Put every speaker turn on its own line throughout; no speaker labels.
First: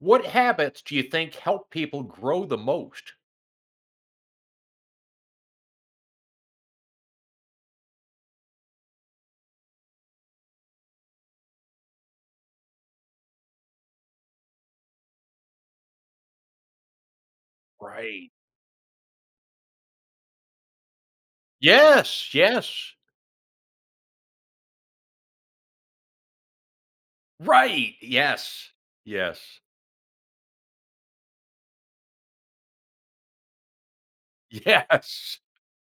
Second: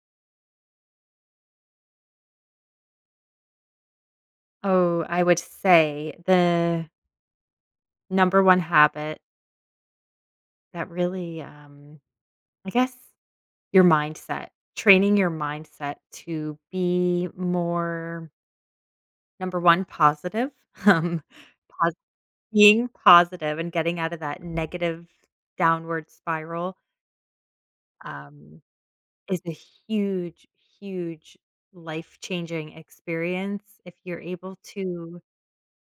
What habits do you think help people grow the most?
Oh, I would say the number one habit that really, I guess, your mindset, training your mindset to be more,
Right.
number one, positive. um, pos-
Yes,
Being
yes.
positive and getting out of that negative downward spiral
Right.
um,
Yes.
is
Yes.
a huge, huge life changing experience. If you're able to,
Yes.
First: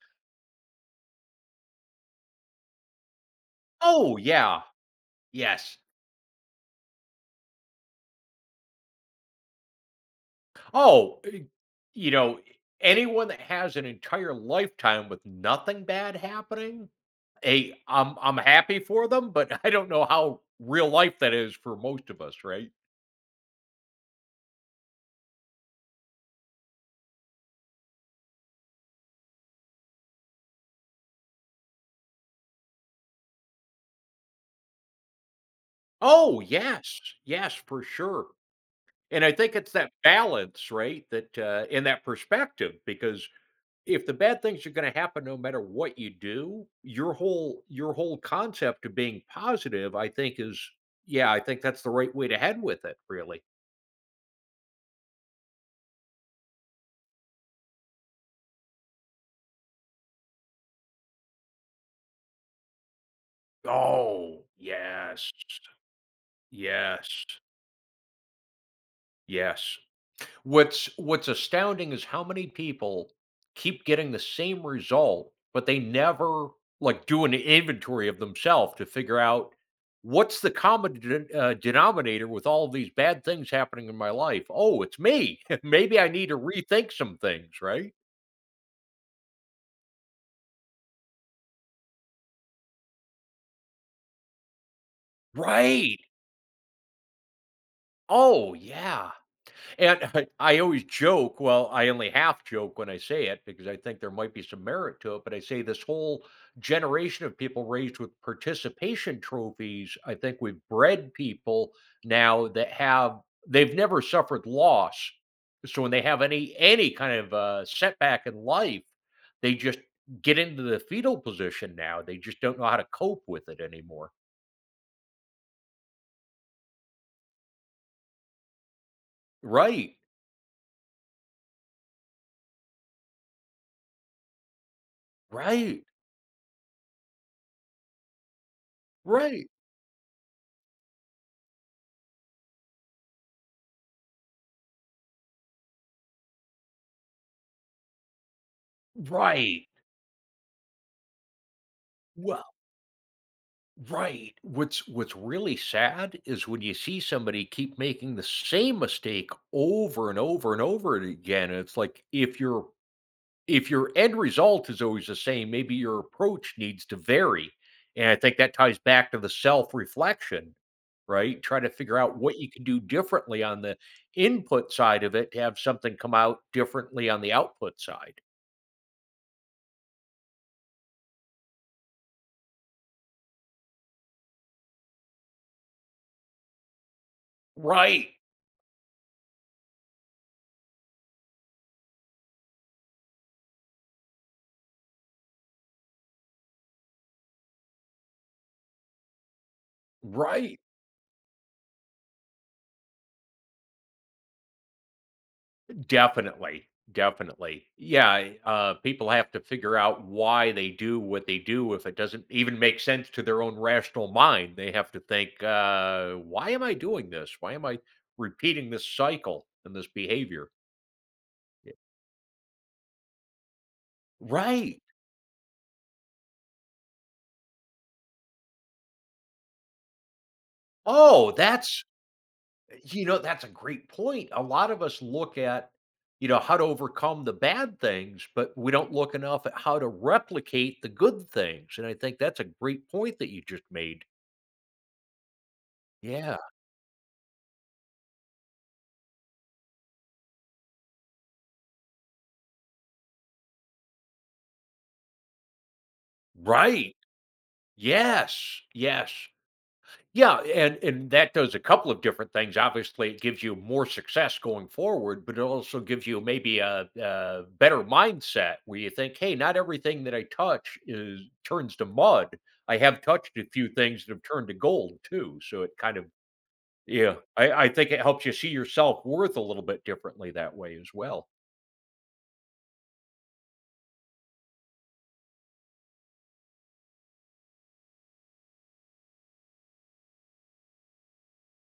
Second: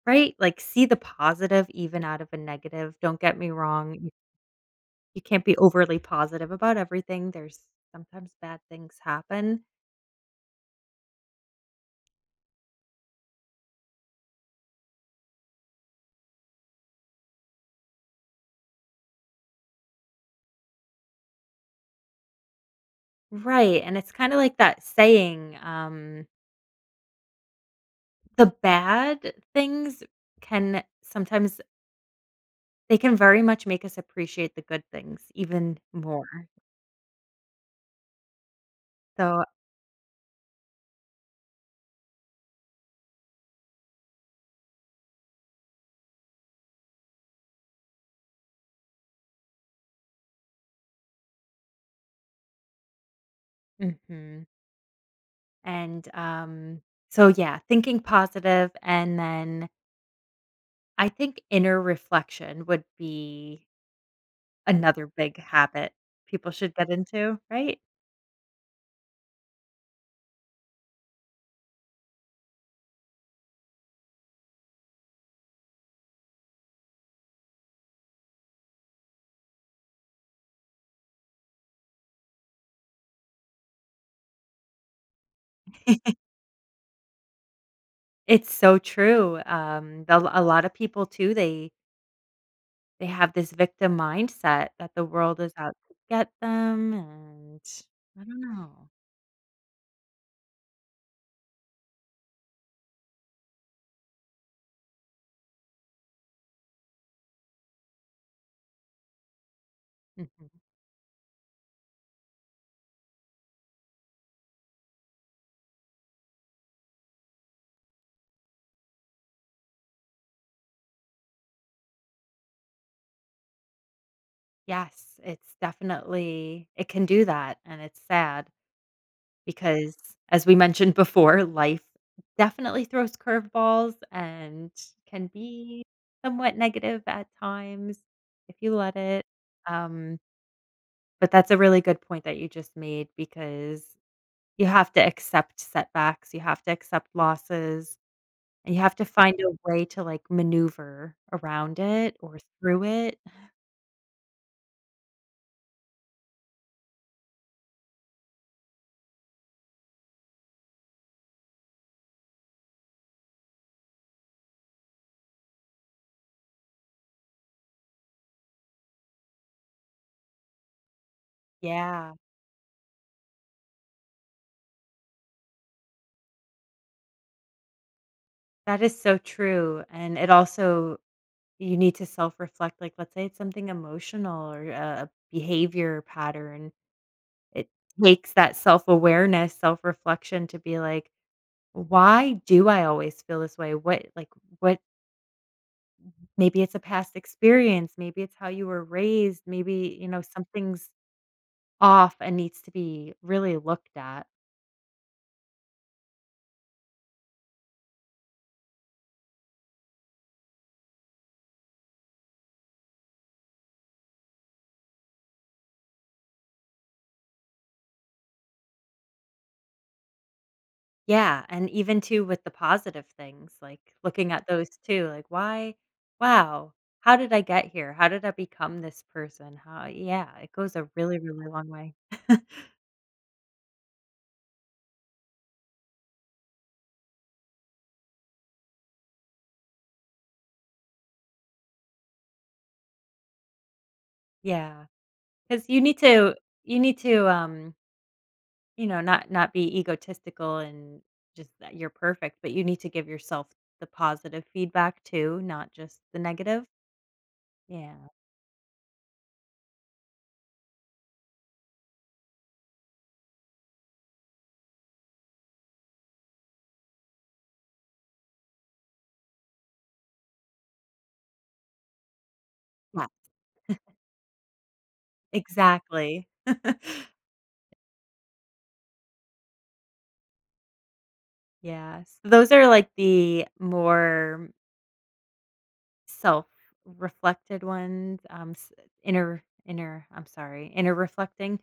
right? Like see the positive even out of a negative. Don't get me wrong.
Oh, yeah.
You can't be
Yes.
overly positive about everything. There's sometimes bad things happen.
Oh, eh, you know, Anyone that has an entire lifetime with nothing bad happening, hey, I'm happy for them, but I don't know how real life that is for most of us, right?
Right, and it's kinda like that saying, the bad things can sometimes they can very much make us appreciate the good things even
Oh,
more.
yes. Yes, for sure. And I
So
think it's that balance, right, and that perspective, because if the bad things are gonna happen no matter what you do, your whole concept of being positive, I think is yeah, I think that's the right way to head with it, really.
mhm. and, um, so yeah, thinking positive, and then I think inner reflection would be
Oh,
another
yes.
big habit people should get
Yes.
into, right?
Yes. What's astounding is how many people keep getting the same result, but they never, like, do an inventory of themselves to figure out what's the common denominator with all of these bad things happening in my life? "Oh, it's me. Maybe I need to rethink some things," right?
It's so true. The A lot of people too, they have this victim mindset that the world is out to
Right.
get them, and I don't
Oh,
know.
yeah. And I always joke, well, I only half joke when I say it because I think there might be some merit to it, but I say this whole generation of people raised with participation trophies, I think
Mhm.
we've bred people now that have they've never suffered loss. So when they have any kind of setback in life, they just get into the fetal position now. They just don't know how to cope with it anymore.
Yes, it's definitely it can do that, and it's sad because,
Right.
as we mentioned before, life definitely throws curveballs and can be
Right.
somewhat negative at times if you let it,
Right.
um, but that's a really good point that you just made, because you have to accept setbacks, you have to accept losses, and you have to find a
Right.
way to, like, maneuver around it or
Well,
through it.
right. What's really sad is when you see somebody keep making the same mistake over and over and over again. And it's like if your end result is always the same, maybe your approach needs to vary. And I think that ties back to the self-reflection, right? Try to figure
Yeah,
out what you can do differently on the input side of it to have something come out differently on the output side.
that is so true, and it also, you need to self-reflect. Like, let's say it's something emotional or a behavior pattern. It
Right.
takes that self-awareness, self-reflection to be like, "Why do I always feel this way? What, like, what?" Maybe it's a past experience, maybe it's how you were raised, maybe, you know,
Right.
something's off and needs to be really looked at.
Definitely, definitely. Yeah, people have to figure out why they do what they do. If it doesn't even make sense to their own rational mind, they have to think, "Why am I doing this? Why am I repeating this cycle and this behavior?"
Yeah, and
Yeah.
even too with the positive things, like, looking at those
Right.
too, like, "Why? Wow, how did I get here? How did I become this person? How?" Yeah, it goes a really,
Oh,
really long
that's
way.
that's a great point. A lot of us look at how to overcome the bad things, but we don't look enough at how to replicate the good things. And I think that's a great point that you just made.
Yeah, because you need to
Yeah.
you need to, you know, not be egotistical and just that you're perfect, but you need to give yourself the positive feedback too, not just the negative.
Right.
Yeah.
Yes. Yes. Yeah, and that does a couple of different things. Obviously, it gives you more success going forward, but it also gives you maybe a better mindset where you think, "Hey, not everything that I touch is turns to mud. I have
Yeah,
touched a few things that have turned to gold too." So it kind of
exactly.
yeah, I think it helps you see your self worth a little bit differently that way as well.
Yes. Those are, like, the more self-reflected ones. S Inner I'm sorry, inner reflecting.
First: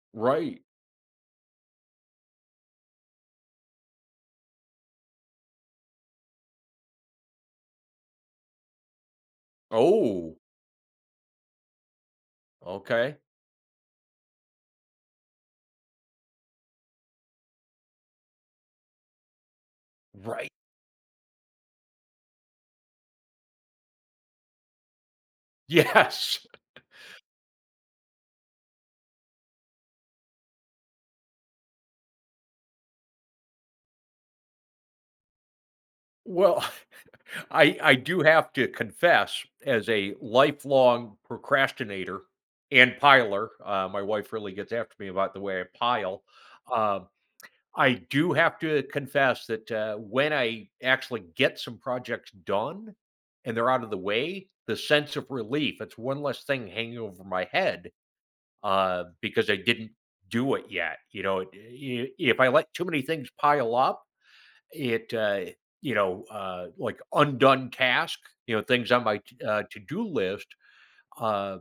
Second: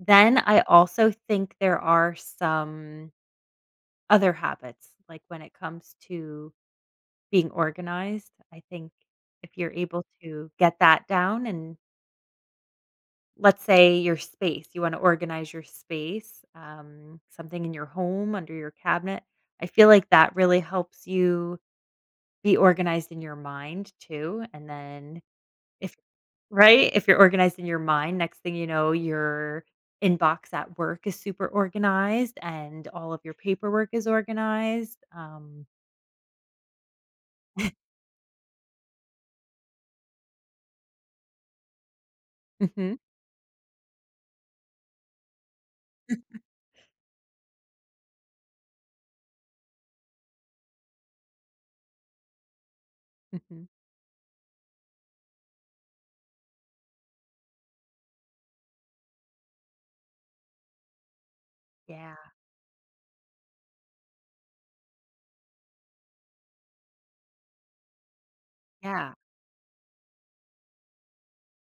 Then I
Right.
also think there are some other habits, like, when it comes to being organized. I think if you're able
Oh,
to get that down, and
okay.
let's say your space, you wanna organize your space, something in your home, under your cabinet, I feel like that
Right.
really helps you be organized in your mind too. And then if
Yes.
right? If you're organized in your mind, next thing you know, your inbox at work is super organized and all of your paperwork is organized.
Well, I do have to confess, as a lifelong procrastinator and
Mhm,
piler, my wife really gets after me about the way I pile. Um, I do have to confess that when I actually get some projects done and
mhm.
they're out of the way, the sense of relief, it's one less thing hanging over my head because I didn't do it yet. You know,
Yeah,
if I let too many things pile up, it like undone task things on
yeah,
my to-do list uh,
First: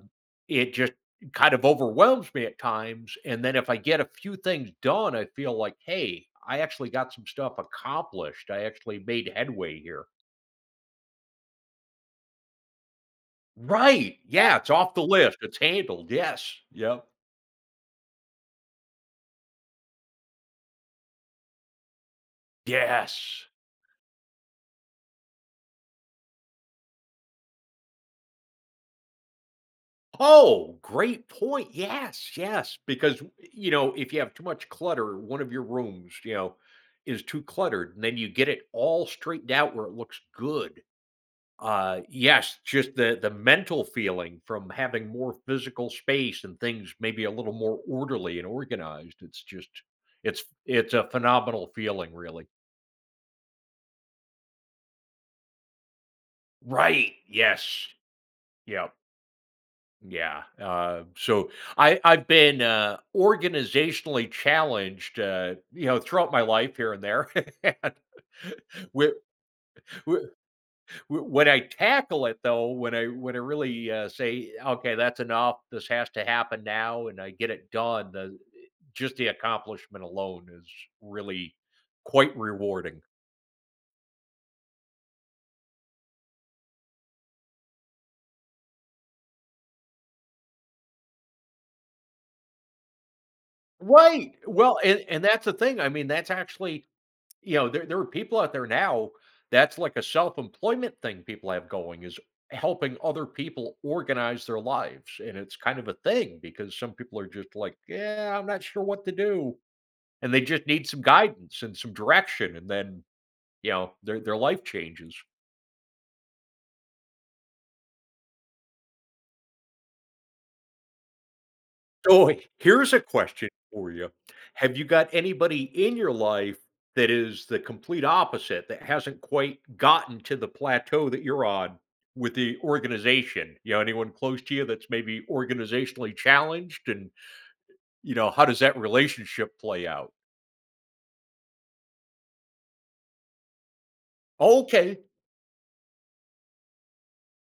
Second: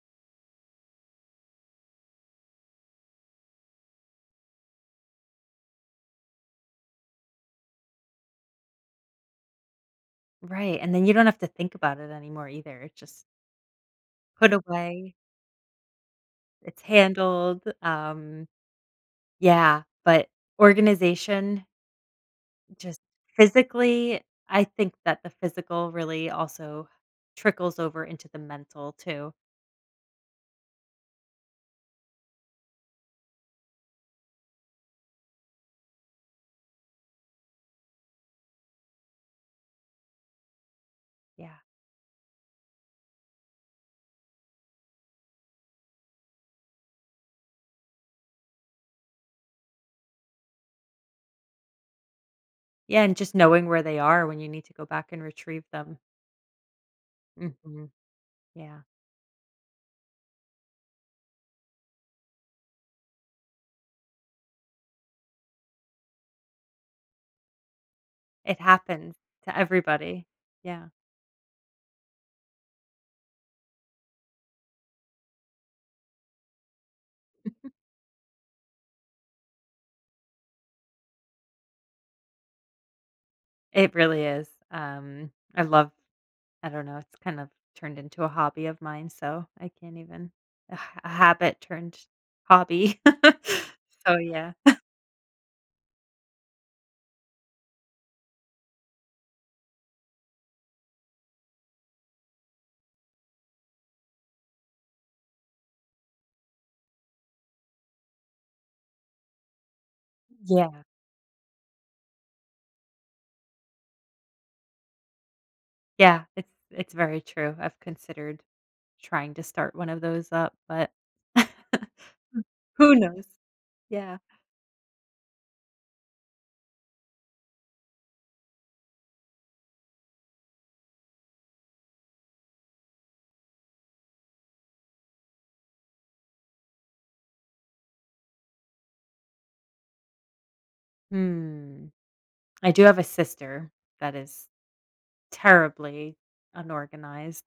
it just kind of overwhelms me at times. And then if I get a few things done, I feel like, hey, I actually got some stuff accomplished, I actually made headway here.
right, and then you don't have to think about it anymore either. It's just
Right.
put
Yeah, it's off the
away,
list, it's handled. Yes.
it's
Yep.
handled. Yeah. But organization, just
Yes.
physically, I think that the physical really also trickles over into the mental too.
Oh, great point. Yes, yes. Because, you know, if you have too much clutter, one of your rooms, you know, is too cluttered, and then you get it all straightened out where it looks good.
Yeah.
Yes, just the mental feeling from having more physical space and things maybe a little more orderly and organized. It's just, it's a phenomenal feeling, really.
Yeah, and just knowing where they are when you need to go back and retrieve them.
Right. Yes.
Mhm. Yeah.
Yeah. Yeah. So I've been organizationally challenged, you know, throughout my life here and there. And
It
whe-
happens to everybody.
whe-
Yeah.
when I tackle it, though, when I really say, okay, that's enough. This has to happen now, and I get it done. The just the accomplishment alone is really quite rewarding.
It really is. I don't know, it's kind of turned into a hobby of mine, so I can't even a habit turned hobby. So,
Right.
yeah.
Well, and that's the thing. I mean, that's actually you know, there are people out there now, that's like a self-employment thing people have going is helping other people organize their lives, and it's kind of a thing because some people are just like, "Yeah, I'm not sure what to do," and they just
Yeah.
need some guidance and some direction, and then, you know, their life changes.
Yeah. It's very true. I've considered trying to start one of those up, but
Oh, here's
who
a
knows?
question for you.
Yeah.
Have you got anybody in your life that is the complete opposite, that hasn't quite gotten to the plateau that you're on with the organization? You know, anyone close to you that's maybe organizationally challenged? And, you know, how does that relationship play out?
Hmm. I do have a sister that is
Okay.
terribly unorganized.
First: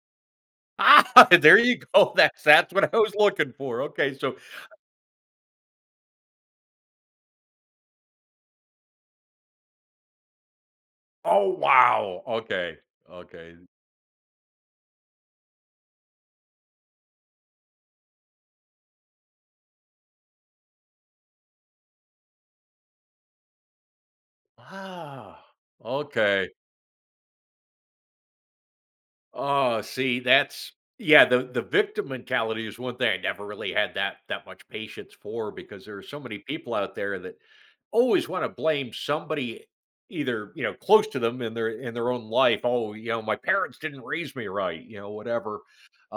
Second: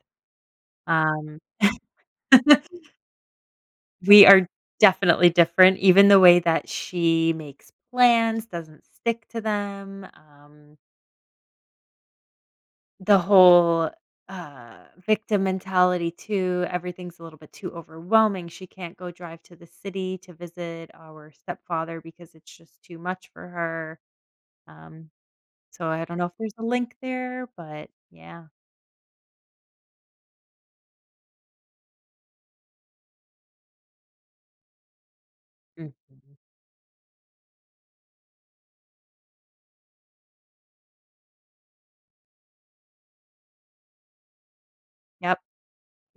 Ah,
Um,
there you go. That's what I was looking for. Okay.
we
So,
are definitely different, even the way that she makes plans, doesn't stick to them.
oh wow. Okay.
The
Okay.
whole victim mentality, too. Everything's a little bit too overwhelming. She can't go drive to the city to visit our stepfather because it's just too much for her Um,
Ah.
so I don't know if
Okay.
there's a link there, but yeah.
Oh, see, that's yeah, the victim mentality is one thing I never really had that much patience for because
Mhm.
there are so many people out there that always want to blame somebody either, you know, close to them in their own life. Oh, you know, my parents didn't raise me right, you know,
Yep,
whatever.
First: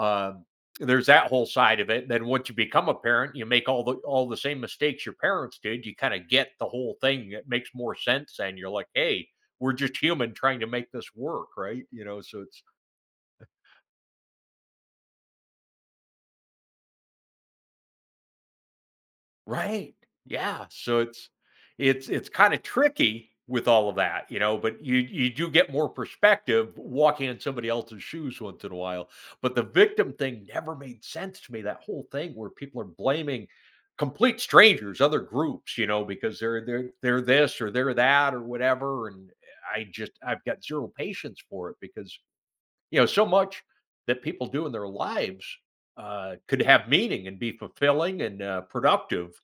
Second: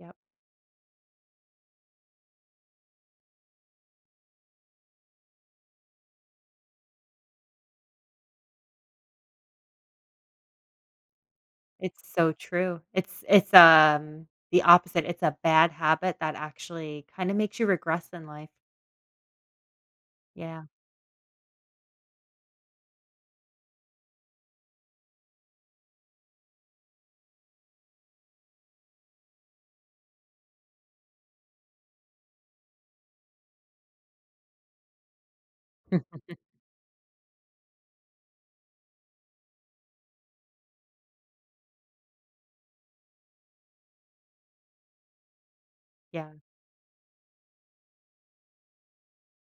yep.
there's that whole side of it. And then once you become a parent, you make all the same mistakes your parents did. You kind of get the whole thing. It makes more sense and you're like, "Hey, we're just human trying to make this work, right?"
It's
You know,
so
so it's
true. It's the opposite. It's a bad habit that actually kinda makes you regress in life.
right.
Yeah.
Yeah. So it's kind of tricky with all of that, you know, but you do get more perspective walking in somebody else's shoes once in a while. But the victim thing never made sense to me. That whole thing where people are blaming complete strangers, other groups, you know, because they're this or they're that or whatever. And I've got zero patience for it because you know so much that people do in their lives
Yeah,
could have meaning and be fulfilling and productive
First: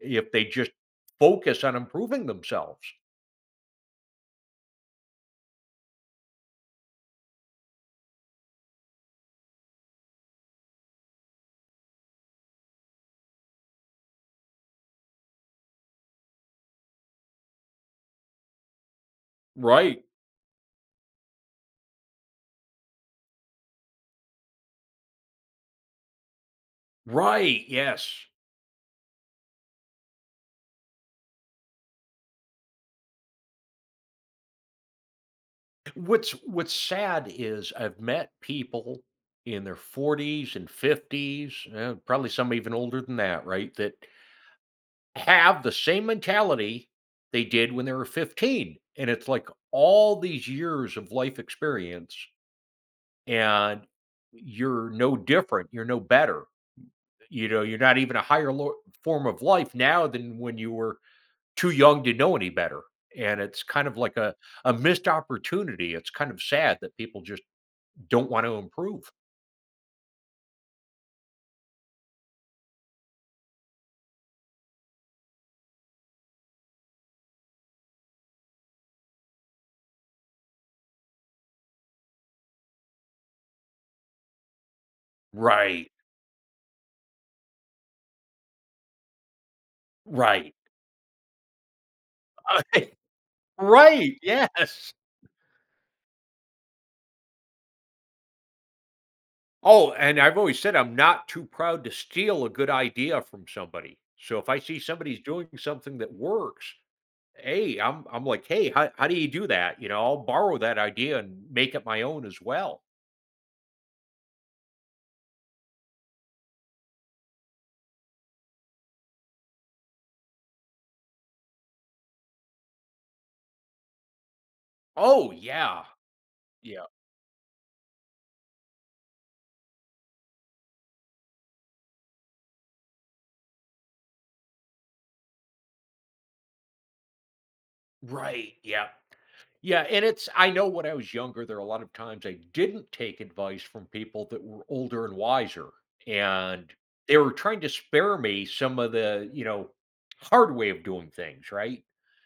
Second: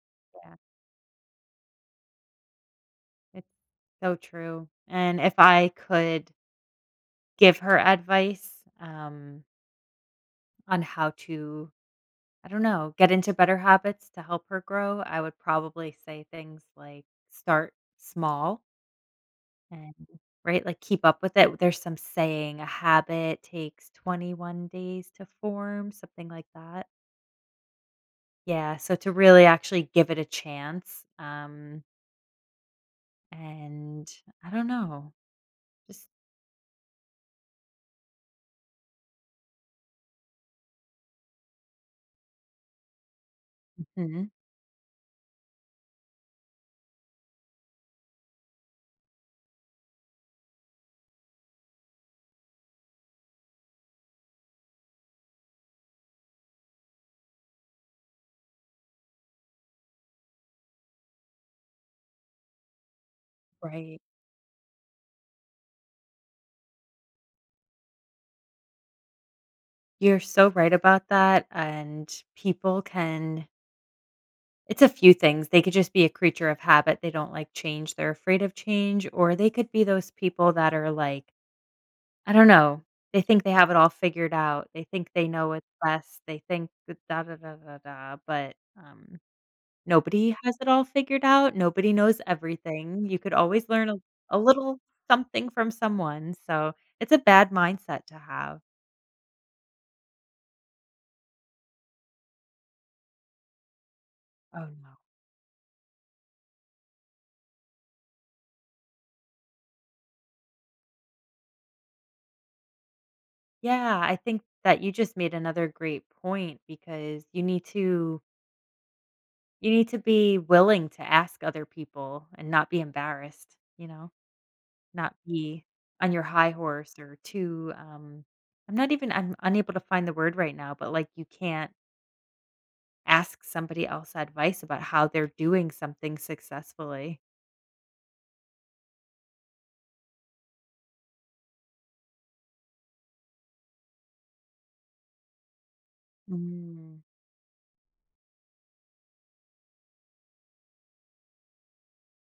if they
yeah.
just focus on improving themselves.
It's so true. And if I could give her advice, um, on how to, I don't know, get into better habits to help her grow, I would probably say things like, "Start small." And
Right.
right, like keep up with it. There's some saying a habit takes 21 days to form, something like that.
Right. Yes.
Yeah, so to really actually give it a chance. And I don't know, just
What's sad is I've met people in their 40s and 50s, probably some even older than that, right? That
Mhm,
have the same mentality they did when they were 15. And it's like all these years of life experience and you're no different, you're no better. You know, you're not even a higher form of life now than when you were too young to know any better, and it's kind of
right.
like a missed opportunity. It's kind of sad that people just don't want to improve.
You're so right about that. And people can it's a few things. They could just be a creature of habit. They don't like change. They're afraid of change, or they could be those people that are like, I don't know. They think they have it all figured out. They think they know what's
Right,
best. They think that da da da da da, but, nobody
right.
has it all figured out. Nobody knows everything. You could always learn a
Right,
a little
yes.
something from someone, so it's a bad mindset to have.
Oh, and I've always said I'm not too proud to steal a good idea from somebody. So if I
Oh,
see
no.
somebody's doing something that works, hey, I'm like, "Hey, how do you do that?" You know, I'll borrow that idea and make it my own as well.
Yeah, I think that you just made another great point, because you need to be willing to ask other people and not be embarrassed, you know? Not
Oh,
be
yeah.
on your high
Yeah.
horse or too, I'm not even I'm unable to find the word right now, but, like, you can't ask somebody else advice about how they're doing something successfully.
Right, yeah. Yeah, and it's I know when I was younger, there are a lot of times I didn't take advice from people that were older and wiser, and
Mm,
they were trying to spare me some of the, you know, hard way of doing things, right?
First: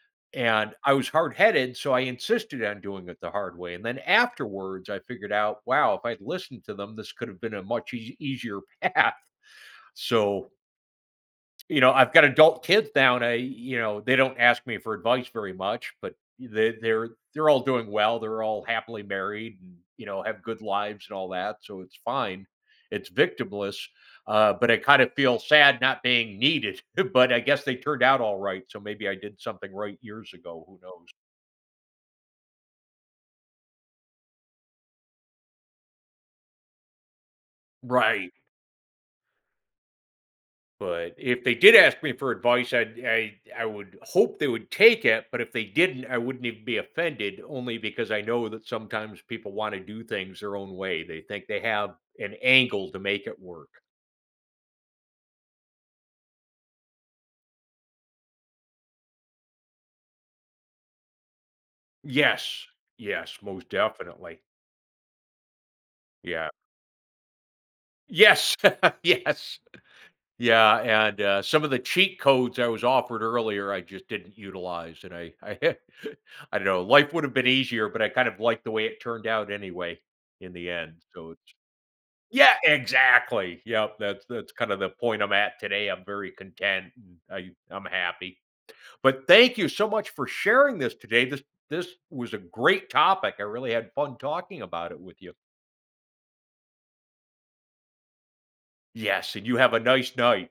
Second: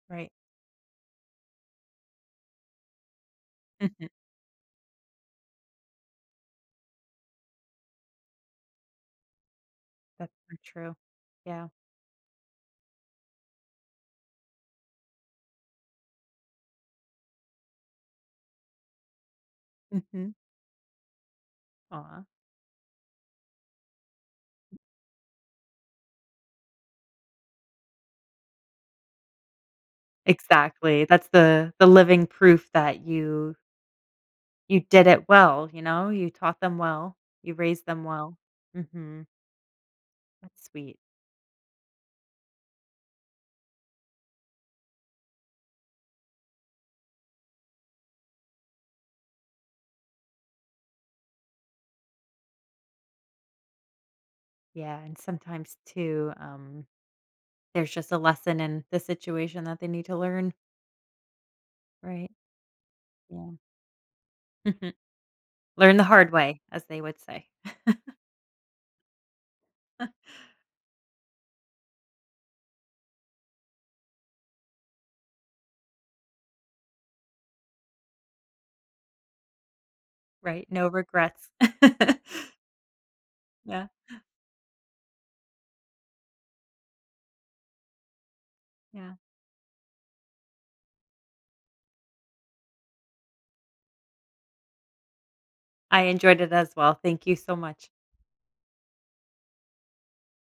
right.
And I was hard-headed, so I insisted on doing it the hard way. And then
Mhm.
afterwards, I figured out, wow, if I'd listened to them, this could have been a much easier path.
That's
So
so true. Yeah.
you know, I've got adult kids now, and I, you know, they don't ask me for advice very much, but they're all doing well. They're all happily married, and you know,
Mhm.
have good lives and all that, so it's
Aw.
fine. It's victimless, but I kind of feel sad not being needed. But I guess they turned out all right, so maybe I did something right years ago. Who
Exactly.
knows?
That's the living proof that you did it well, you know? You taught them well. You raised them
Right.
well. Mhm. That's sweet.
But if they did ask me for advice, I would hope they would take it. But if they didn't, I wouldn't even be offended, only because I know that sometimes people want to do things their own way. They think they have an angle to make it work.
Yeah, and sometimes too, there's just a lesson in the situation that they need to learn, right?
Yes, yes,
Yeah.
most definitely.
Learn the hard
Yeah.
way, as they would say,
Yes, yes. Yeah, and some of the cheat codes I was offered earlier, I just didn't utilize, and I don't know. Life would have been easier, but I kind of liked the way it turned out anyway in
right?
the
No
end. So
regrets.
yeah, exactly.
Yeah,
Yep, that's kind of the point I'm at today. I'm very content and I'm happy.
yeah.
But thank you so much for sharing this today. This was a great topic. I really had fun talking about it with you.
I enjoyed it as well. Thank you so much.
Yes, and you have a nice night.